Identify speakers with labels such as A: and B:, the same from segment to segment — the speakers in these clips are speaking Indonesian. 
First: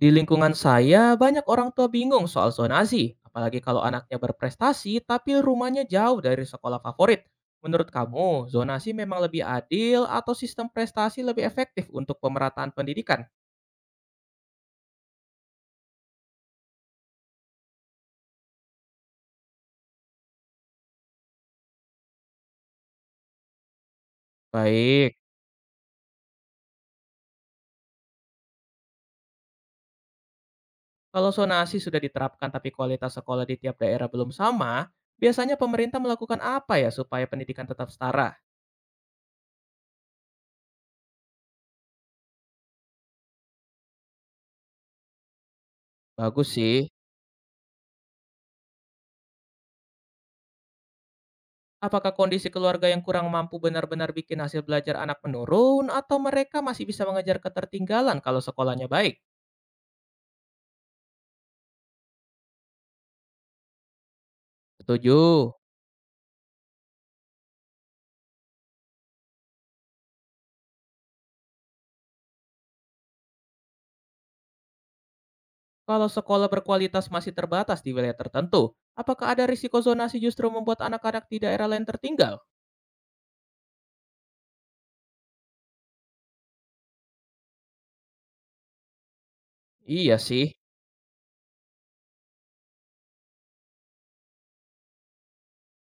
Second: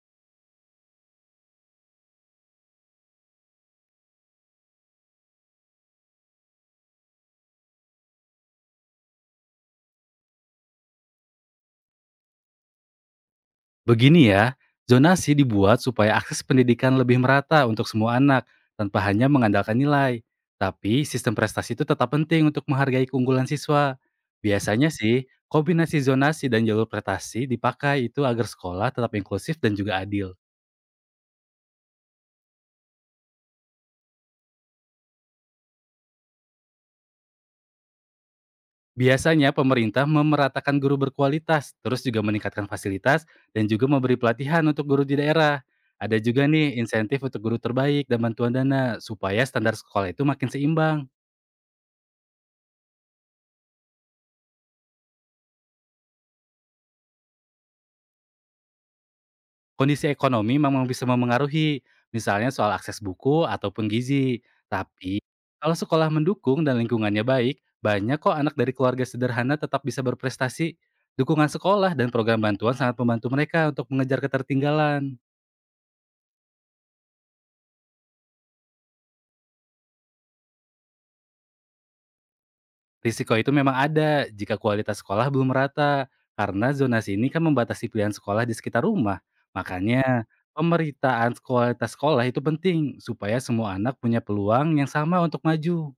A: Di lingkungan saya, banyak orang tua bingung soal zonasi, apalagi kalau anaknya berprestasi tapi rumahnya jauh dari sekolah favorit. Menurut kamu, zonasi memang lebih adil atau sistem prestasi lebih efektif untuk pemerataan pendidikan?
B: Begini ya, zonasi dibuat supaya akses pendidikan lebih merata untuk semua anak tanpa hanya mengandalkan nilai. Tapi sistem prestasi itu tetap penting untuk menghargai keunggulan siswa. Biasanya
A: Baik,
B: sih, kombinasi zonasi dan jalur prestasi dipakai itu agar sekolah tetap inklusif dan juga adil.
A: kalau zonasi sudah diterapkan tapi kualitas sekolah di tiap daerah belum sama, biasanya pemerintah melakukan apa ya supaya pendidikan tetap setara?
B: Biasanya pemerintah memeratakan guru berkualitas, terus juga meningkatkan fasilitas dan juga memberi pelatihan untuk guru di daerah. Ada juga
A: Bagus
B: nih
A: sih.
B: insentif untuk guru terbaik dan bantuan dana supaya standar sekolah itu makin seimbang.
A: Apakah kondisi keluarga yang kurang mampu benar-benar bikin hasil belajar anak menurun atau mereka masih bisa mengejar ketertinggalan kalau sekolahnya baik?
B: Kondisi ekonomi memang bisa memengaruhi, misalnya soal akses buku ataupun gizi. Tapi,
A: Setuju.
B: kalau sekolah mendukung dan lingkungannya baik, banyak kok anak dari keluarga sederhana tetap bisa berprestasi. Dukungan sekolah dan program bantuan sangat membantu mereka untuk mengejar ketertinggalan.
A: Kalau sekolah berkualitas masih terbatas di wilayah tertentu, apakah ada risiko zonasi justru membuat anak-anak di daerah lain tertinggal?
B: Risiko itu memang ada jika kualitas sekolah belum merata, karena zonasi ini kan membatasi pilihan sekolah di sekitar rumah.
A: Iya
B: Makanya,
A: sih.
B: pemeritaan kualitas sekolah itu penting, supaya semua anak punya peluang yang sama untuk maju.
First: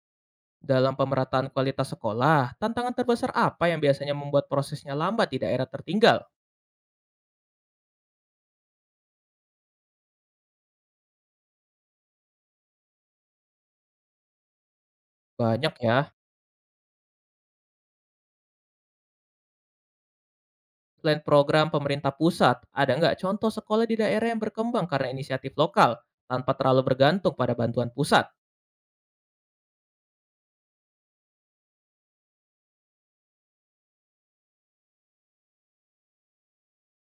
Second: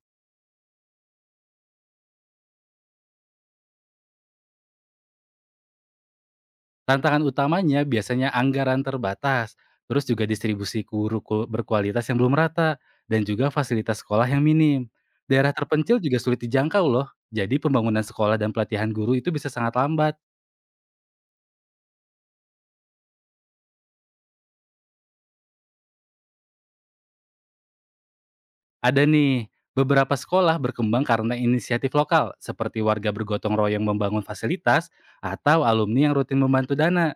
A: Dalam pemerataan kualitas sekolah, tantangan terbesar apa yang biasanya membuat prosesnya lambat di daerah tertinggal?
B: Tantangan utamanya biasanya anggaran terbatas, terus juga distribusi berkualitas yang belum rata, dan juga fasilitas sekolah yang minim. Daerah
A: Banyak
B: terpencil
A: ya.
B: juga sulit dijangkau loh, jadi pembangunan sekolah dan pelatihan guru itu bisa sangat lambat.
A: Selain program pemerintah pusat, ada nggak contoh sekolah di daerah yang berkembang karena inisiatif lokal tanpa terlalu bergantung pada bantuan pusat?
B: Ada nih, beberapa sekolah berkembang karena inisiatif lokal, seperti warga bergotong royong membangun fasilitas atau alumni yang rutin membantu dana.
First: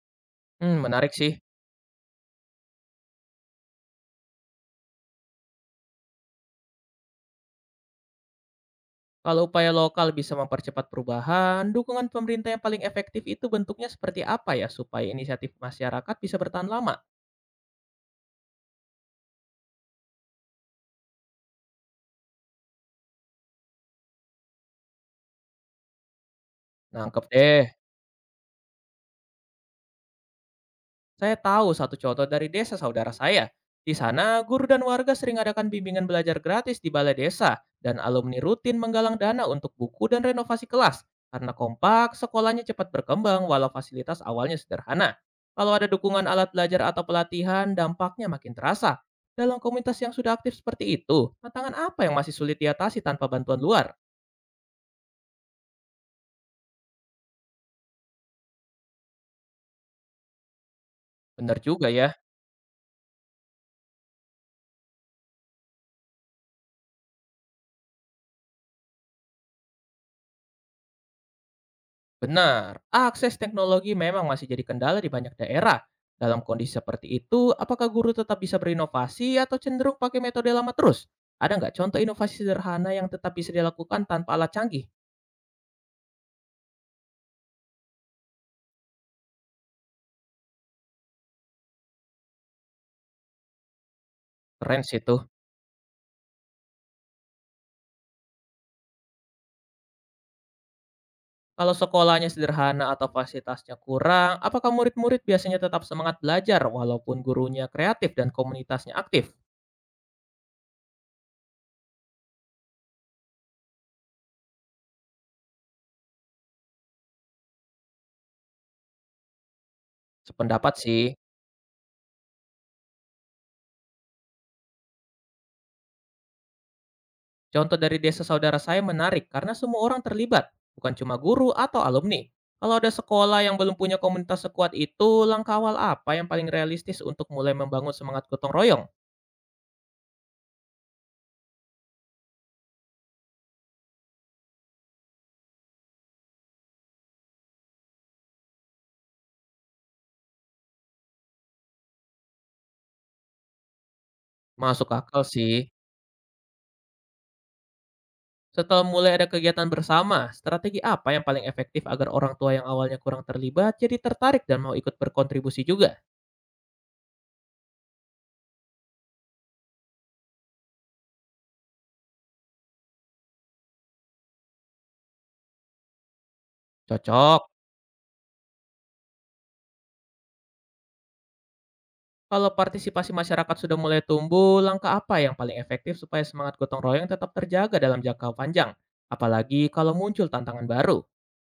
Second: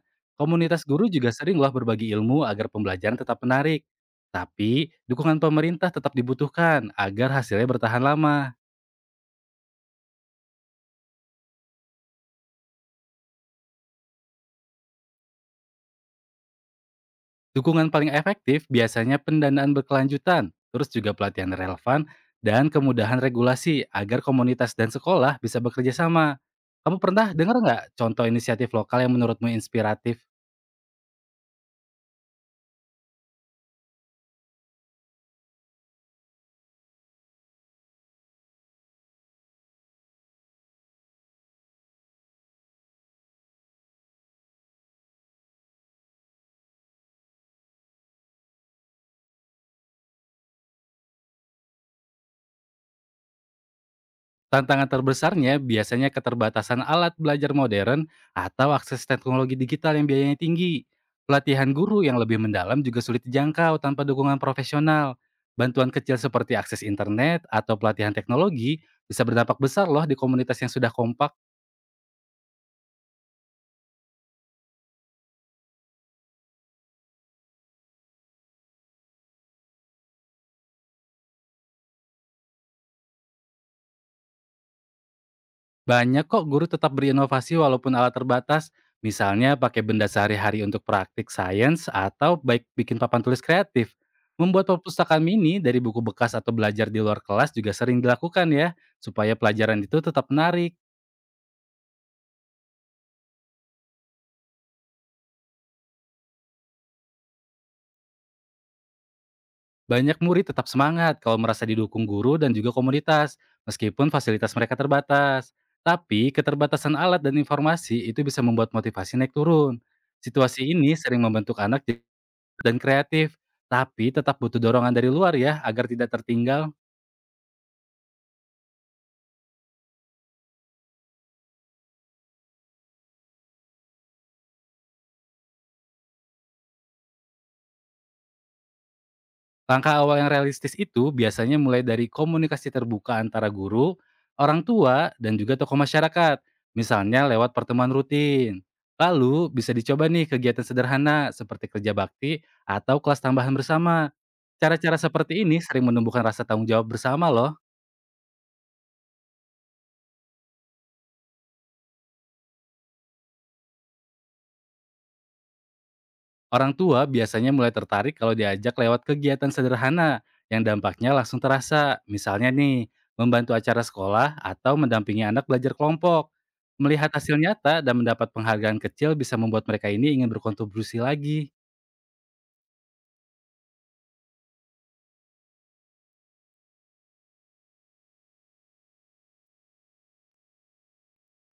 A: Hmm,
B: Komunitas guru
A: menarik
B: juga
A: sih.
B: seringlah berbagi ilmu agar pembelajaran tetap menarik. Tapi, dukungan pemerintah tetap dibutuhkan agar hasilnya bertahan lama.
A: Kalau upaya lokal bisa mempercepat perubahan, dukungan pemerintah yang paling efektif itu bentuknya seperti apa ya supaya inisiatif masyarakat bisa bertahan lama?
B: Dukungan paling efektif biasanya pendanaan berkelanjutan, terus juga pelatihan relevan, dan kemudahan regulasi agar komunitas dan sekolah bisa bekerja sama. Kamu
A: Nangkep
B: pernah dengar
A: deh.
B: nggak contoh inisiatif lokal yang menurutmu inspiratif?
A: Saya tahu satu contoh dari desa saudara saya. Di sana, guru dan warga sering adakan bimbingan belajar gratis di balai desa, dan alumni rutin menggalang dana untuk buku dan renovasi kelas. Karena kompak, sekolahnya cepat berkembang walau fasilitas awalnya sederhana. Kalau ada dukungan alat belajar atau pelatihan, dampaknya makin terasa. Dalam komunitas yang sudah aktif seperti itu, tantangan apa yang masih sulit diatasi tanpa bantuan luar?
B: Tantangan terbesarnya biasanya keterbatasan alat belajar modern atau akses teknologi digital yang biayanya tinggi.
A: Benar
B: Pelatihan
A: juga
B: guru
A: ya.
B: yang lebih mendalam juga sulit dijangkau tanpa dukungan profesional. Bantuan kecil seperti akses internet atau pelatihan teknologi bisa berdampak besar loh di komunitas yang sudah kompak.
A: Benar, akses teknologi memang masih jadi kendala di banyak daerah. Dalam kondisi seperti itu, apakah guru tetap bisa berinovasi atau cenderung pakai metode lama terus? Ada nggak contoh inovasi sederhana yang tetap bisa dilakukan tanpa alat canggih?
B: Banyak kok guru tetap berinovasi walaupun alat terbatas, misalnya pakai benda sehari-hari untuk praktik sains atau baik bikin papan tulis kreatif. Membuat
A: Keren sih tuh.
B: perpustakaan mini dari buku bekas atau belajar di luar kelas juga sering dilakukan ya, supaya pelajaran itu tetap menarik.
A: Kalau sekolahnya sederhana atau fasilitasnya kurang, apakah murid-murid biasanya tetap semangat belajar walaupun gurunya kreatif dan komunitasnya aktif?
B: Banyak murid tetap semangat kalau merasa didukung guru dan juga komunitas, meskipun fasilitas mereka terbatas. Tapi keterbatasan alat dan informasi itu bisa membuat motivasi naik turun. Situasi
A: Sependapat
B: ini
A: sih.
B: sering membentuk anak dan kreatif, tapi tetap butuh dorongan dari luar ya agar tidak tertinggal.
A: Contoh dari desa saudara saya menarik karena semua orang terlibat, bukan cuma guru atau alumni. Kalau ada sekolah yang belum punya komunitas sekuat itu, langkah awal apa yang paling realistis untuk mulai membangun semangat gotong royong?
B: Langkah awal yang realistis itu biasanya mulai dari komunikasi terbuka antara guru, orang tua, dan juga tokoh masyarakat. Misalnya lewat pertemuan rutin. Lalu bisa dicoba nih kegiatan sederhana seperti kerja bakti atau kelas tambahan bersama.
A: Masuk
B: Cara-cara
A: akal
B: seperti
A: sih.
B: ini sering menumbuhkan rasa tanggung jawab bersama loh.
A: Setelah mulai ada kegiatan bersama, strategi apa yang paling efektif agar orang tua yang awalnya kurang terlibat jadi tertarik dan mau ikut berkontribusi juga?
B: Orang tua biasanya mulai tertarik kalau diajak lewat kegiatan sederhana yang dampaknya langsung terasa. Misalnya nih, membantu acara sekolah atau mendampingi anak belajar kelompok. Melihat hasil
A: Cocok.
B: nyata dan mendapat penghargaan kecil bisa membuat mereka ini ingin berkontribusi lagi.
A: Kalau partisipasi masyarakat sudah mulai tumbuh, langkah apa yang paling efektif supaya semangat gotong royong tetap terjaga dalam jangka panjang? Apalagi kalau muncul tantangan baru.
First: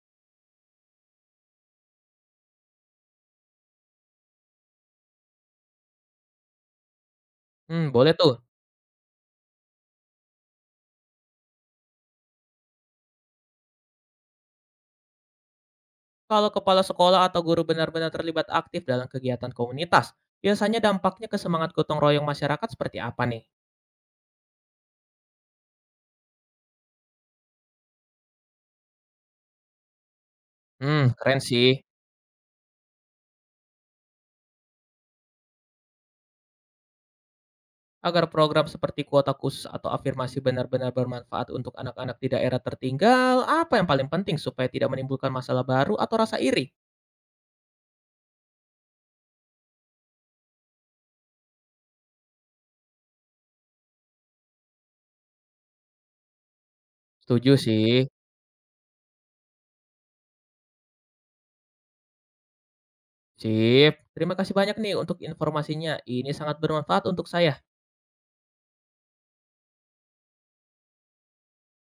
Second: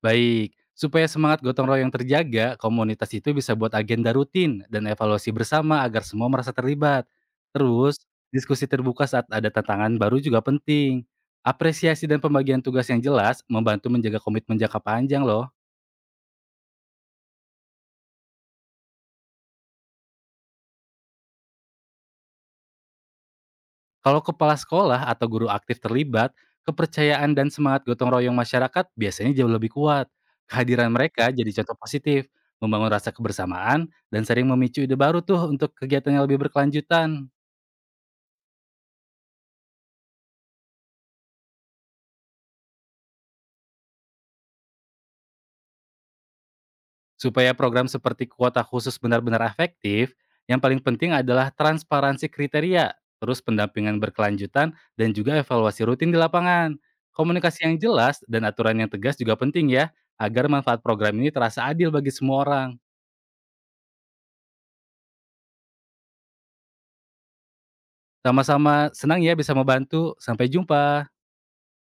B: Baik, supaya semangat gotong royong terjaga, komunitas itu bisa buat agenda rutin dan evaluasi bersama agar semua merasa terlibat.
A: Hmm,
B: Terus,
A: boleh tuh.
B: diskusi terbuka saat ada tantangan baru juga penting. Apresiasi dan pembagian tugas yang jelas membantu menjaga komitmen jangka panjang loh.
A: Kalau kepala sekolah atau guru benar-benar terlibat aktif dalam kegiatan komunitas, biasanya dampaknya ke semangat gotong royong masyarakat seperti apa nih?
B: Kalau kepala sekolah atau guru aktif terlibat, kepercayaan dan semangat gotong royong masyarakat biasanya jauh lebih kuat. Kehadiran
A: Hmm,
B: mereka
A: keren
B: jadi
A: sih.
B: contoh positif, membangun rasa kebersamaan, dan sering memicu ide baru tuh untuk kegiatan yang lebih berkelanjutan.
A: Agar program seperti kuota khusus atau afirmasi benar-benar bermanfaat untuk anak-anak di daerah tertinggal, apa yang paling penting supaya tidak menimbulkan masalah baru atau rasa iri?
B: Supaya program seperti kuota khusus benar-benar efektif, yang paling penting adalah transparansi kriteria, terus pendampingan berkelanjutan, dan juga evaluasi rutin di lapangan.
A: Setuju
B: Komunikasi yang
A: sih.
B: jelas dan aturan yang tegas juga penting ya, agar manfaat program ini terasa adil bagi semua orang.
A: Sip. Terima kasih banyak nih untuk informasinya. Ini sangat bermanfaat untuk saya.
B: Sama-sama senang ya bisa membantu. Sampai jumpa.